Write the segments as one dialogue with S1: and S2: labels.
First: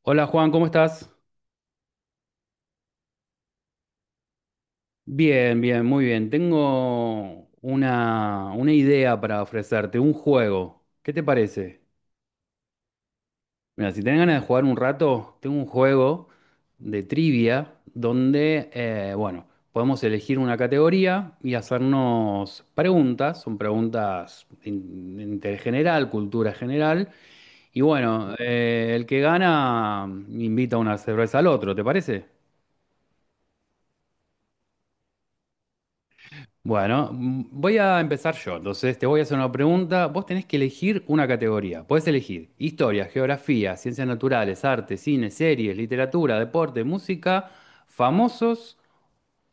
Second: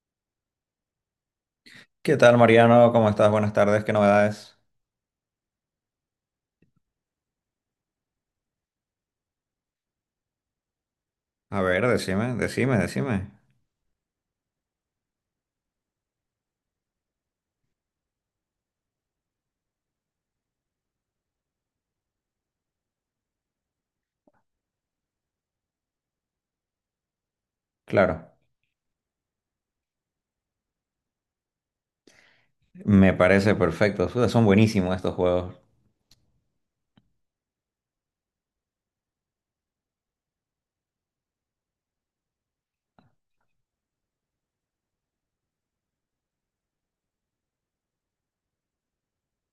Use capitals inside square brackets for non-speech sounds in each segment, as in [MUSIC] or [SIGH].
S1: Hola Juan, ¿cómo estás?
S2: ¿Qué tal, Mariano? ¿Cómo estás? Buenas tardes, ¿qué novedades?
S1: Bien, bien, muy bien. Tengo una idea para ofrecerte, un juego. ¿Qué te
S2: A
S1: parece?
S2: ver, decime.
S1: Mira, si tenés ganas de jugar un rato, tengo un juego de trivia donde, bueno, podemos elegir una categoría y hacernos preguntas. Son de interés general, cultura general. Y bueno,
S2: Claro,
S1: el que gana invita una cerveza al otro, ¿te parece?
S2: me parece perfecto. Suda, son buenísimos estos juegos.
S1: Bueno, voy a empezar yo. Entonces, te voy a hacer una pregunta. Vos tenés que elegir una categoría. Podés elegir historia, geografía, ciencias naturales, arte, cine, series, literatura, deporte, música, famosos,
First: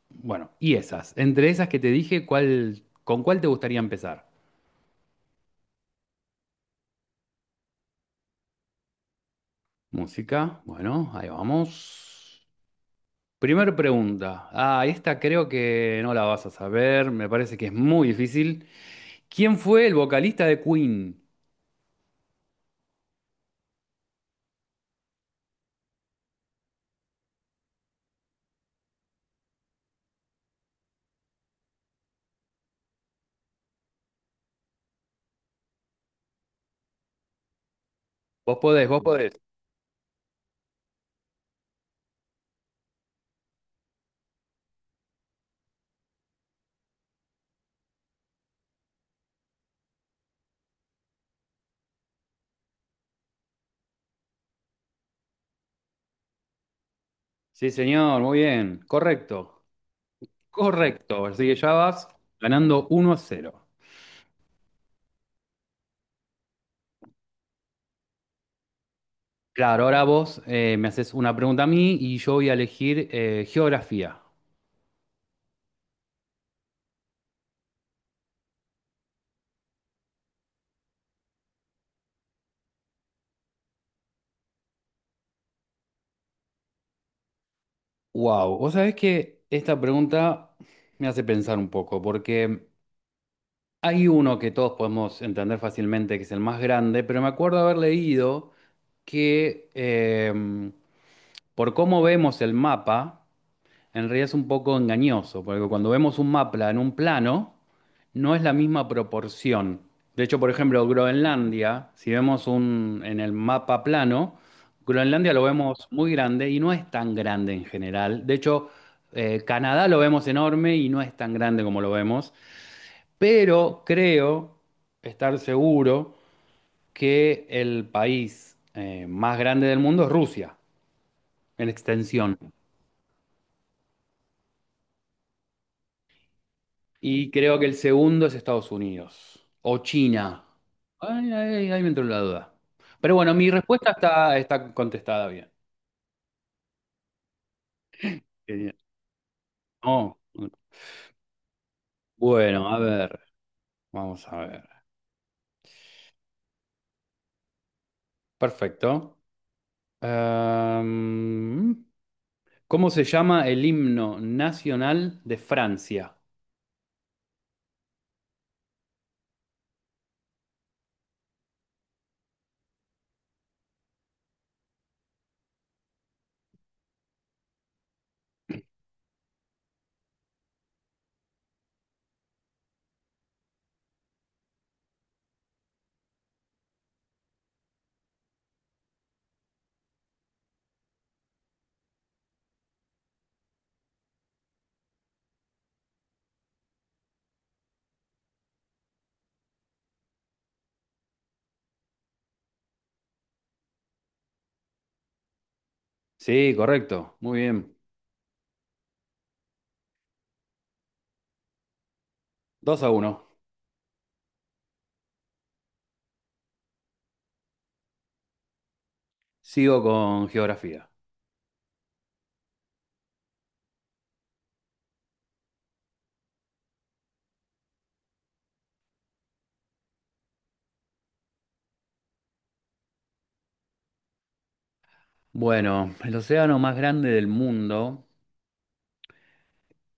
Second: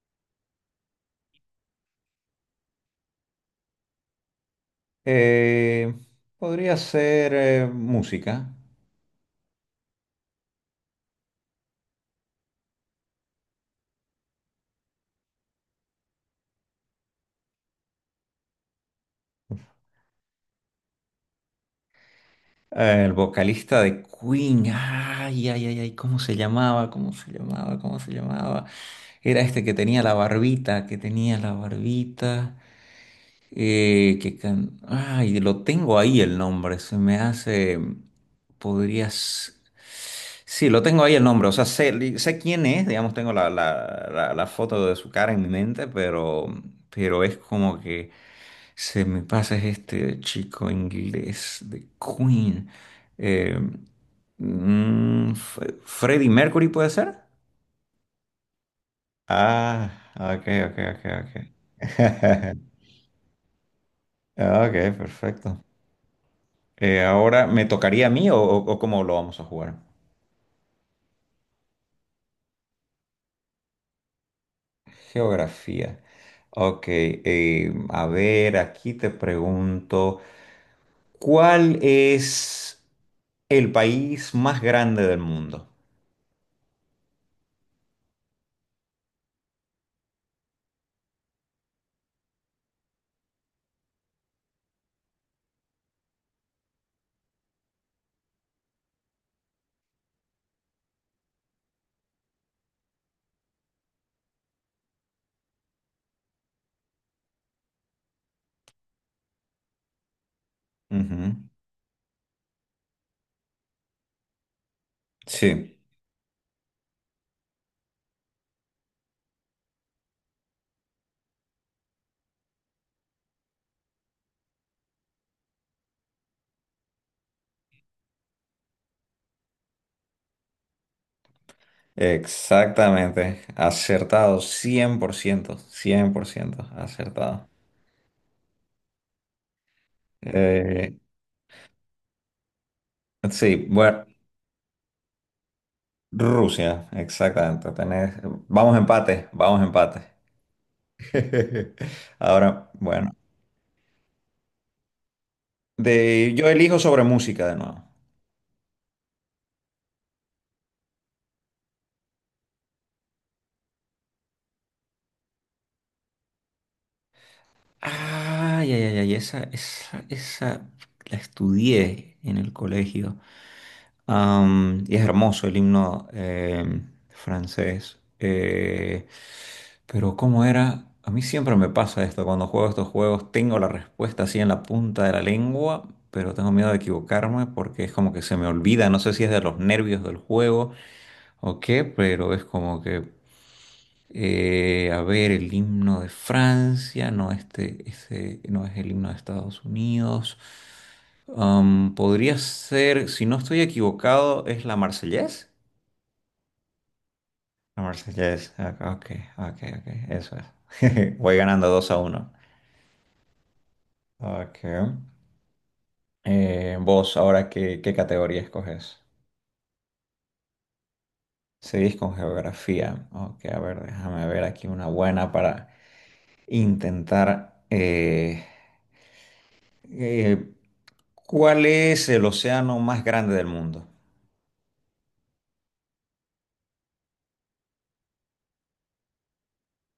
S1: bueno, y esas. Entre esas que te dije, ¿con cuál te gustaría empezar?
S2: Eh, Podría ser música.
S1: Música, bueno, ahí vamos. Primer pregunta. Ah, esta creo que no la vas a saber. Me parece que es muy difícil. ¿Quién fue el vocalista de Queen?
S2: El vocalista de Queen. Ay, ay, ay, ay, ¿cómo se llamaba? Era este que tenía la barbita, Ay, lo tengo ahí el nombre, se me hace...
S1: Vos podés, vos podés.
S2: Podrías... Sí, lo tengo ahí el nombre, o sea, sé quién es, digamos, tengo la foto de su cara en mi mente, pero es como que se me pasa, es este chico inglés de Queen. Eh, ¿Freddie Mercury puede ser?
S1: Sí, señor, muy bien. Correcto.
S2: Ah, ok, ok, ok,
S1: Correcto. Así que ya
S2: ok.
S1: vas
S2: [LAUGHS]
S1: ganando 1-0.
S2: Ok, perfecto. Ahora, ¿me tocaría a mí o, o cómo lo vamos a jugar?
S1: Claro, ahora vos me haces una pregunta a mí y yo voy a elegir geografía.
S2: Geografía. Ok, a ver, aquí te pregunto, ¿cuál es el país más grande del mundo?
S1: Wow, vos sabés que esta pregunta me hace pensar un poco, porque hay uno que todos podemos entender fácilmente, que es el más grande, pero me acuerdo haber leído que por cómo vemos el mapa. En realidad es un poco engañoso, porque cuando vemos un mapa en un plano, no es la misma proporción. De hecho, por ejemplo,
S2: Ujú.
S1: Groenlandia, si en el mapa plano, Groenlandia lo
S2: Sí,
S1: vemos muy grande y no es tan grande en general. De hecho, Canadá lo vemos enorme y no es tan grande como lo vemos. Pero creo estar seguro que el país más grande del mundo es Rusia, en extensión.
S2: exactamente. Acertado, cien por ciento,
S1: Y
S2: acertado.
S1: creo que el segundo es Estados Unidos o China.
S2: Eh,
S1: Ay, ay, ahí me entró la duda. Pero bueno, mi
S2: sí,
S1: respuesta
S2: bueno,
S1: está contestada bien.
S2: Rusia, exactamente. Tenés...
S1: Genial.
S2: vamos empate.
S1: No.
S2: [LAUGHS]
S1: Bueno,
S2: Ahora,
S1: a
S2: bueno.
S1: ver, vamos a ver.
S2: De Yo elijo sobre música de nuevo.
S1: Perfecto. Em, ¿Cómo se llama el himno nacional de Francia?
S2: Ay, ay, ay, ay, esa la estudié en el colegio. Am, y es hermoso el himno francés. Pero ¿cómo era? A mí siempre me pasa esto, cuando juego estos juegos tengo la respuesta así en la punta de la lengua, pero tengo miedo de equivocarme porque es como que se me olvida, no sé si es de los nervios del juego o qué, pero es como que... A ver, el himno de Francia, no, este, ese no es el himno de Estados Unidos. Am, podría ser, si no estoy equivocado, ¿es la Marsellesa?
S1: Sí, correcto. Muy bien.
S2: La Marsellesa, ok, eso es. [LAUGHS] Voy ganando 2 a uno.
S1: 2-1.
S2: Ok. Vos, ahora, qué categoría escoges?
S1: Sigo con geografía.
S2: Seguís con geografía. Ok, a ver, déjame ver aquí una buena para intentar. Eh, ¿Cuál es el océano más grande del mundo?
S1: Bueno, el océano más grande del mundo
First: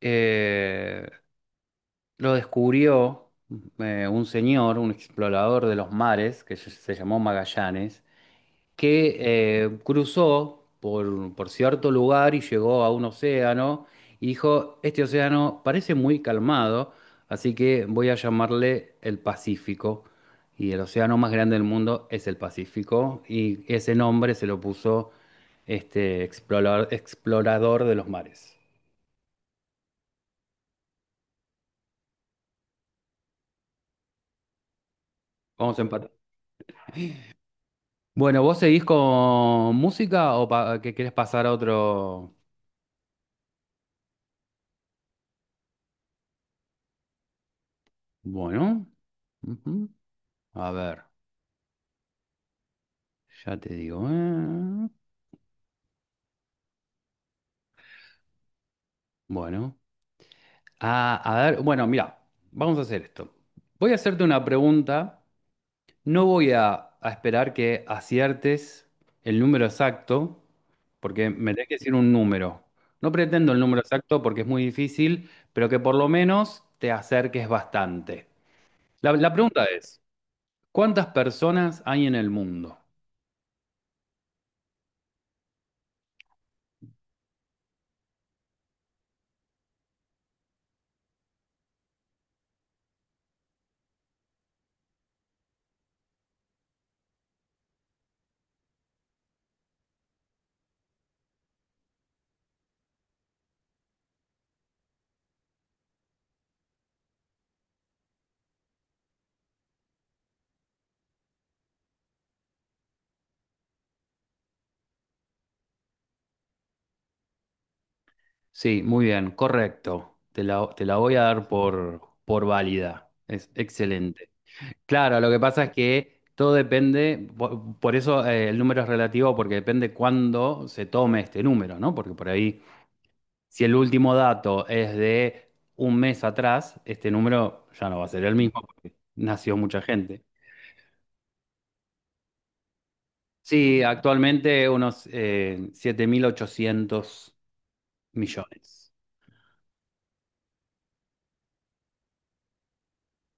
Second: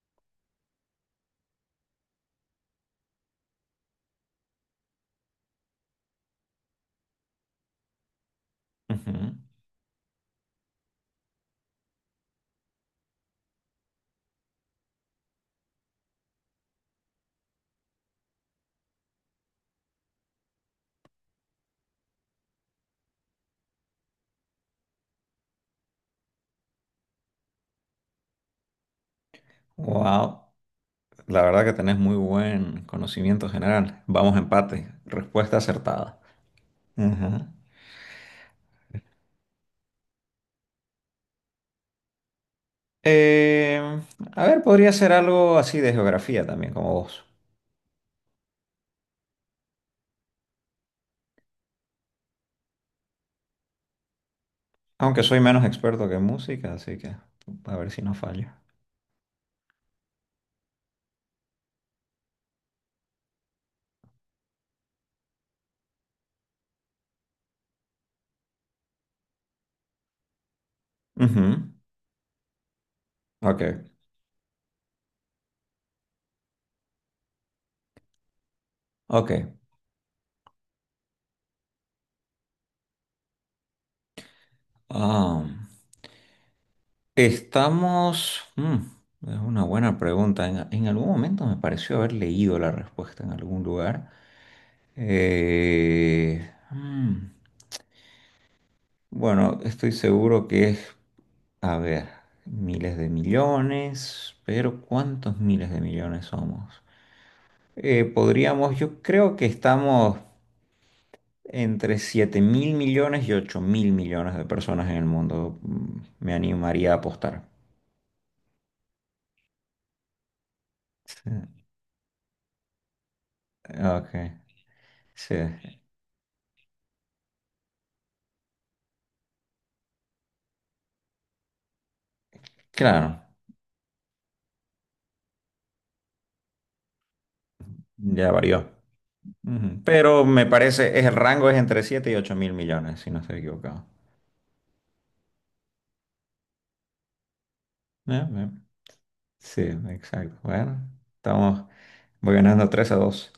S1: eh, lo descubrió un señor, un explorador de los mares, que se llamó Magallanes,
S2: Ujú.
S1: que cruzó por cierto lugar y llegó a un océano y dijo, este océano parece muy calmado, así que voy a llamarle el Pacífico. Y el océano más grande del mundo es el Pacífico, y ese nombre se lo puso este explorador de los mares.
S2: Wow, la verdad que tenés muy buen conocimiento general. Vamos a empate. Respuesta
S1: Vamos a empatar.
S2: acertada. Ujú.
S1: Bueno, ¿vos seguís con música o que querés pasar a otro?
S2: Eh, a ver, podría ser algo así de geografía también, como vos.
S1: Bueno, ujú. A ver, ya te digo.
S2: Aunque soy menos experto que en música, así que a ver si no fallo.
S1: Bueno, ah, a ver, bueno, mira, vamos a hacer esto. Voy a hacerte una pregunta. No a esperar que aciertes el número exacto, porque me tenés que
S2: Ujú.
S1: decir un número. No pretendo el
S2: Ok,
S1: número exacto porque es muy difícil, pero que por lo menos te acerques bastante. La pregunta
S2: ok.
S1: es. ¿Cuántas personas hay en el mundo?
S2: Ah. Estamos... es una buena pregunta. En algún momento me pareció haber leído la respuesta en algún lugar. Eh, mm, bueno, estoy seguro que es, a ver, miles de millones, pero ¿cuántos miles de millones somos? Podríamos, yo creo que estamos entre 7.000 millones y 8.000 millones de personas en el mundo. Me animaría a apostar.
S1: Sí, muy bien, correcto. Te la voy a
S2: Sí,
S1: dar por válida. Es
S2: ok,
S1: excelente. Claro, lo
S2: sí,
S1: que pasa es que todo depende, por eso, el número es relativo, porque depende cuándo se tome este número, ¿no? Porque por ahí,
S2: claro.
S1: si el último dato es de un mes atrás, este número ya no va a ser
S2: Ya
S1: el mismo,
S2: varió.
S1: porque nació mucha
S2: Ujú.
S1: gente.
S2: Pero me parece, el rango es entre 7 y 8.000 millones, si no estoy
S1: Sí,
S2: equivocado.
S1: actualmente unos siete mil ochocientos
S2: Ya, ya.
S1: millones.
S2: Sí, exacto. Bueno, estamos, voy ganando tres a dos.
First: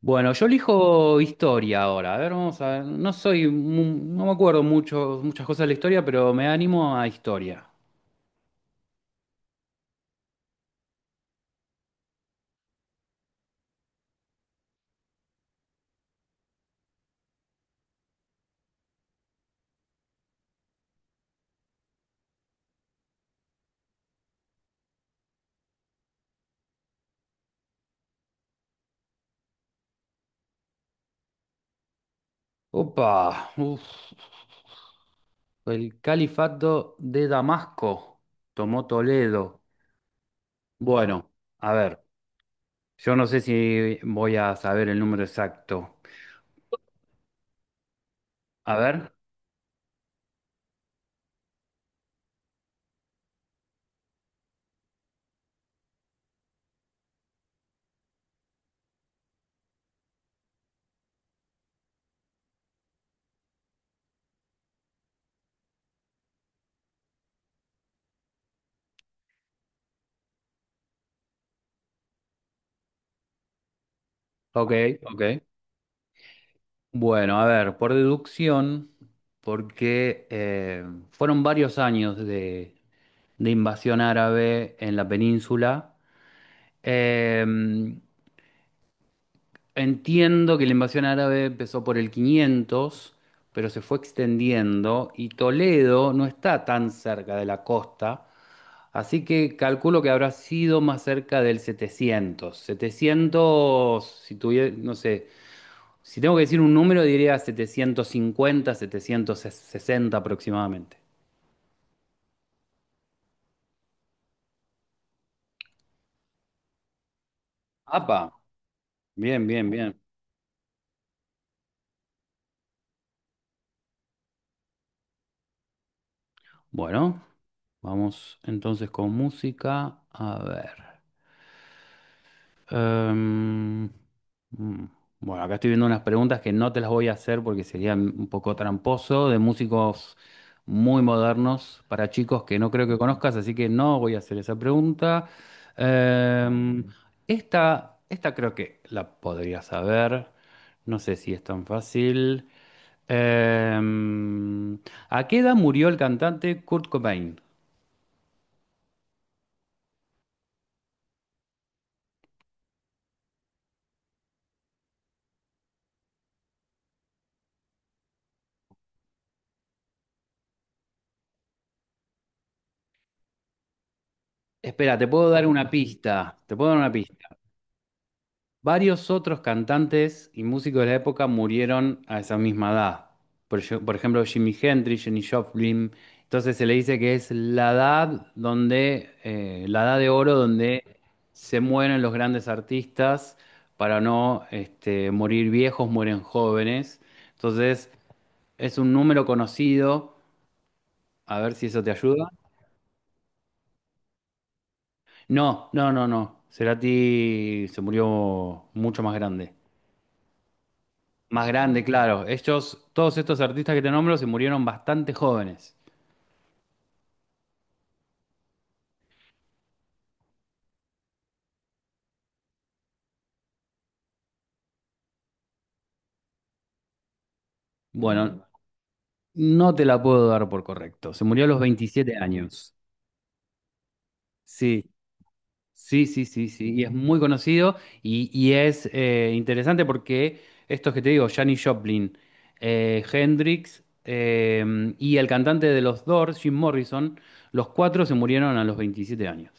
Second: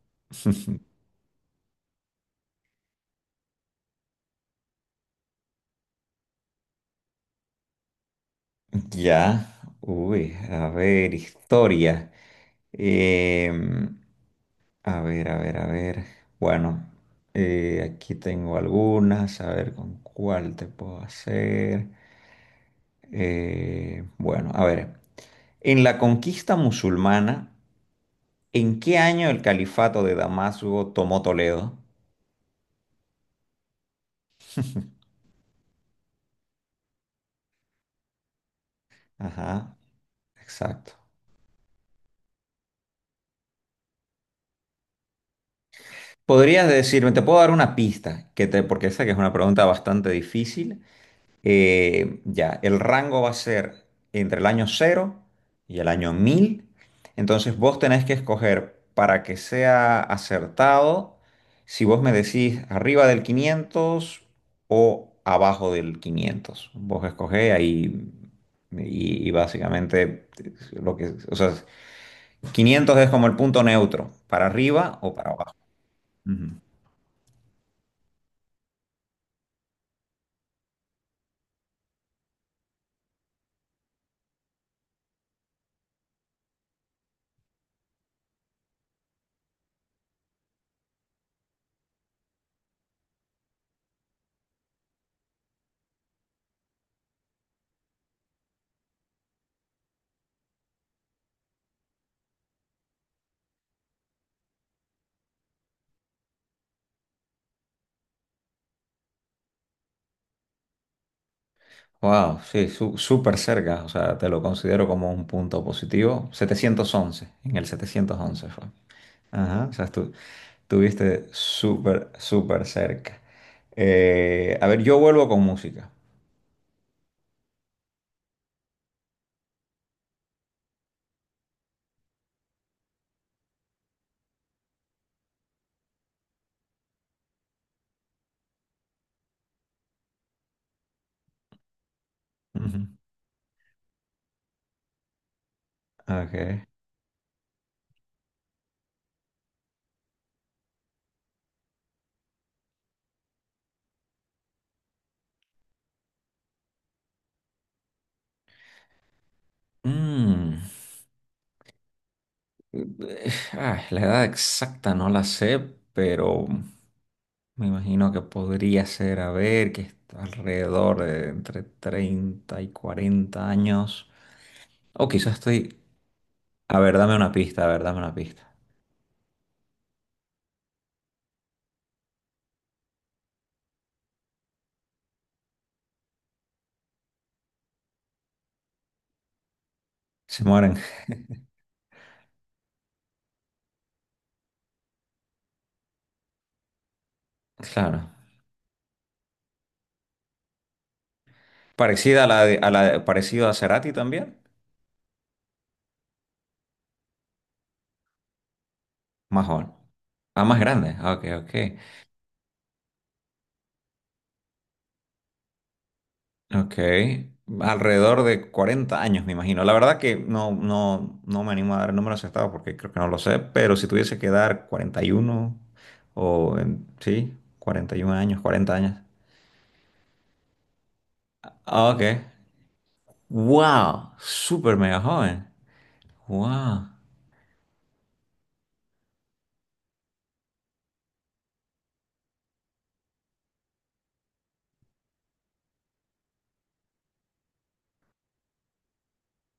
S1: Bueno, yo
S2: [LAUGHS]
S1: elijo historia ahora. A ver, vamos a ver. No me acuerdo mucho, muchas cosas de la historia, pero me animo a historia.
S2: Ya, uy, a ver, historia. Em, a ver, a ver. Bueno, aquí tengo algunas, a ver con cuál te puedo hacer. Bueno, a ver. En la conquista musulmana, ¿en qué año el califato de Damasco tomó Toledo?
S1: Opa, uf, el califato de Damasco tomó Toledo.
S2: Ajá, exacto.
S1: Bueno, a ver, yo no sé si voy a saber el número exacto.
S2: Podrías decirme, te puedo dar una pista, que te,
S1: A
S2: porque esa
S1: ver,
S2: que es una pregunta bastante difícil. Ya, el rango va a ser entre el año cero y el año 1000. Entonces vos tenés que escoger, para que sea acertado, si vos me decís arriba del 500 o abajo del quinientos. Vos escogés ahí y básicamente lo que, o sea, 500 es como el punto neutro, para
S1: ok,
S2: arriba o
S1: ok.
S2: para abajo. Ujú.
S1: Bueno, a ver, por deducción, porque fueron varios años de invasión árabe en la península. Eh, entiendo que la invasión árabe empezó por el 500, pero se fue extendiendo y Toledo no está tan cerca de la costa, así que calculo que habrá sido más cerca del 700, 700. Si tuviera, no sé, si tengo que decir un número diría 750, 760 aproximadamente.
S2: Wow, sí, súper cerca, o sea, te lo considero como un punto positivo. 711. En el setecientos
S1: ¡Apa!
S2: once fue.
S1: Bien,
S2: Ajá,
S1: bien,
S2: o sea,
S1: bien.
S2: estuviste súper, súper cerca. A ver, yo vuelvo con música.
S1: Bueno, vamos entonces con música. A ver. Em, mm, bueno, acá estoy viendo unas preguntas que no te las voy a hacer porque serían un poco tramposo, de músicos muy modernos para chicos que no creo
S2: Ujú.
S1: que conozcas, así que no voy a hacer esa pregunta.
S2: Ok.
S1: Em, esta creo que la podrías saber, no sé si es tan fácil. Em, ¿A qué edad murió el cantante Kurt Cobain?
S2: Mm, la edad exacta no la sé, pero me imagino que podría ser, a ver, que está alrededor de entre 30 y 40 años.
S1: Espera, te
S2: O
S1: puedo
S2: quizás
S1: dar una
S2: estoy...
S1: pista, te puedo dar
S2: A
S1: una
S2: ver, dame una
S1: pista.
S2: pista, a ver, dame una pista.
S1: Varios otros cantantes y músicos de la época murieron a esa misma edad. Por ejemplo, Jimi Hendrix, Jenny Joplin. Entonces se le dice que es la edad donde, la edad de oro
S2: Se mueren.
S1: donde se mueren los grandes artistas para no morir viejos, mueren jóvenes. Entonces
S2: Claro.
S1: es un número conocido. A ver si eso te
S2: Parecida a
S1: ayuda.
S2: la de, parecido a Cerati también.
S1: No, no, no, no. Cerati se murió mucho más
S2: Más
S1: grande.
S2: joven. Ah, más grande. Ah, ok,
S1: Más
S2: ok.
S1: grande, claro. Estos todos estos artistas que te nombro, se murieron bastante jóvenes.
S2: Ok. Alrededor de 40 años, me imagino. La verdad que no, no me animo a dar el número acertado porque creo que no lo sé, pero si tuviese que dar 41 sí,
S1: Mm.
S2: 41 años,
S1: Bueno,
S2: 40 años.
S1: no te la puedo dar por correcto. Se murió a los
S2: Ah, ok.
S1: 27 años.
S2: Wow, súper
S1: Sí,
S2: mega joven.
S1: sí, sí, sí, sí. Y
S2: Wow.
S1: es muy conocido y es interesante porque estos que te digo, Janis Joplin, Hendrix y el cantante de los Doors, Jim Morrison, los cuatro se murieron a los 27 años.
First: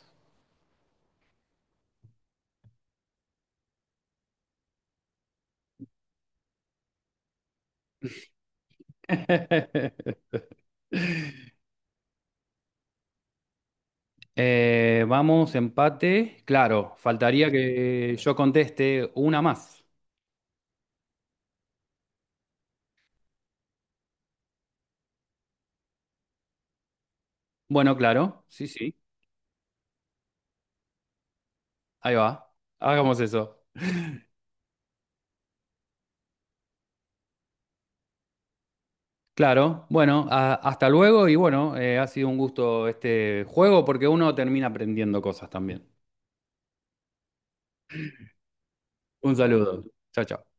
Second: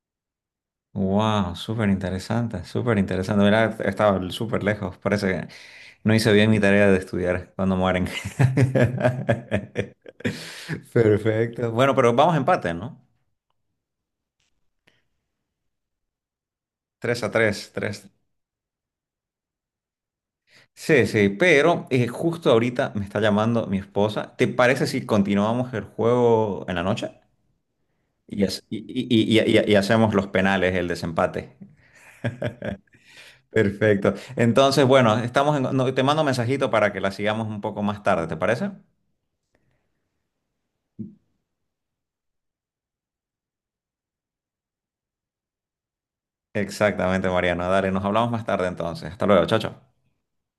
S2: Wow, súper interesante, súper interesante. Mira, estaba súper lejos. Parece que no hice bien mi tarea de estudiar cuando mueren. [LAUGHS]
S1: [LAUGHS]
S2: Perfecto. Bueno, pero vamos a empate, ¿no?
S1: Vamos, empate. Claro,
S2: Tres a
S1: faltaría
S2: tres, tres.
S1: que yo conteste una más.
S2: Sí, sí, pero justo ahorita me está llamando mi esposa. ¿Te parece si continuamos el juego en la noche?
S1: Bueno,
S2: Y,
S1: claro, sí, sí.
S2: y hacemos los penales, el desempate.
S1: Ahí va. Hagamos eso.
S2: Perfecto. Entonces, bueno, no, te mando un mensajito para que la sigamos un poco más tarde, ¿te parece?
S1: Claro, bueno, hasta luego y bueno, ha sido un gusto este juego porque uno termina aprendiendo cosas también.
S2: Exactamente, Mariano. Dale, nos hablamos más tarde entonces. Hasta
S1: Un
S2: luego, chao, chao.
S1: saludo. Chao, chao.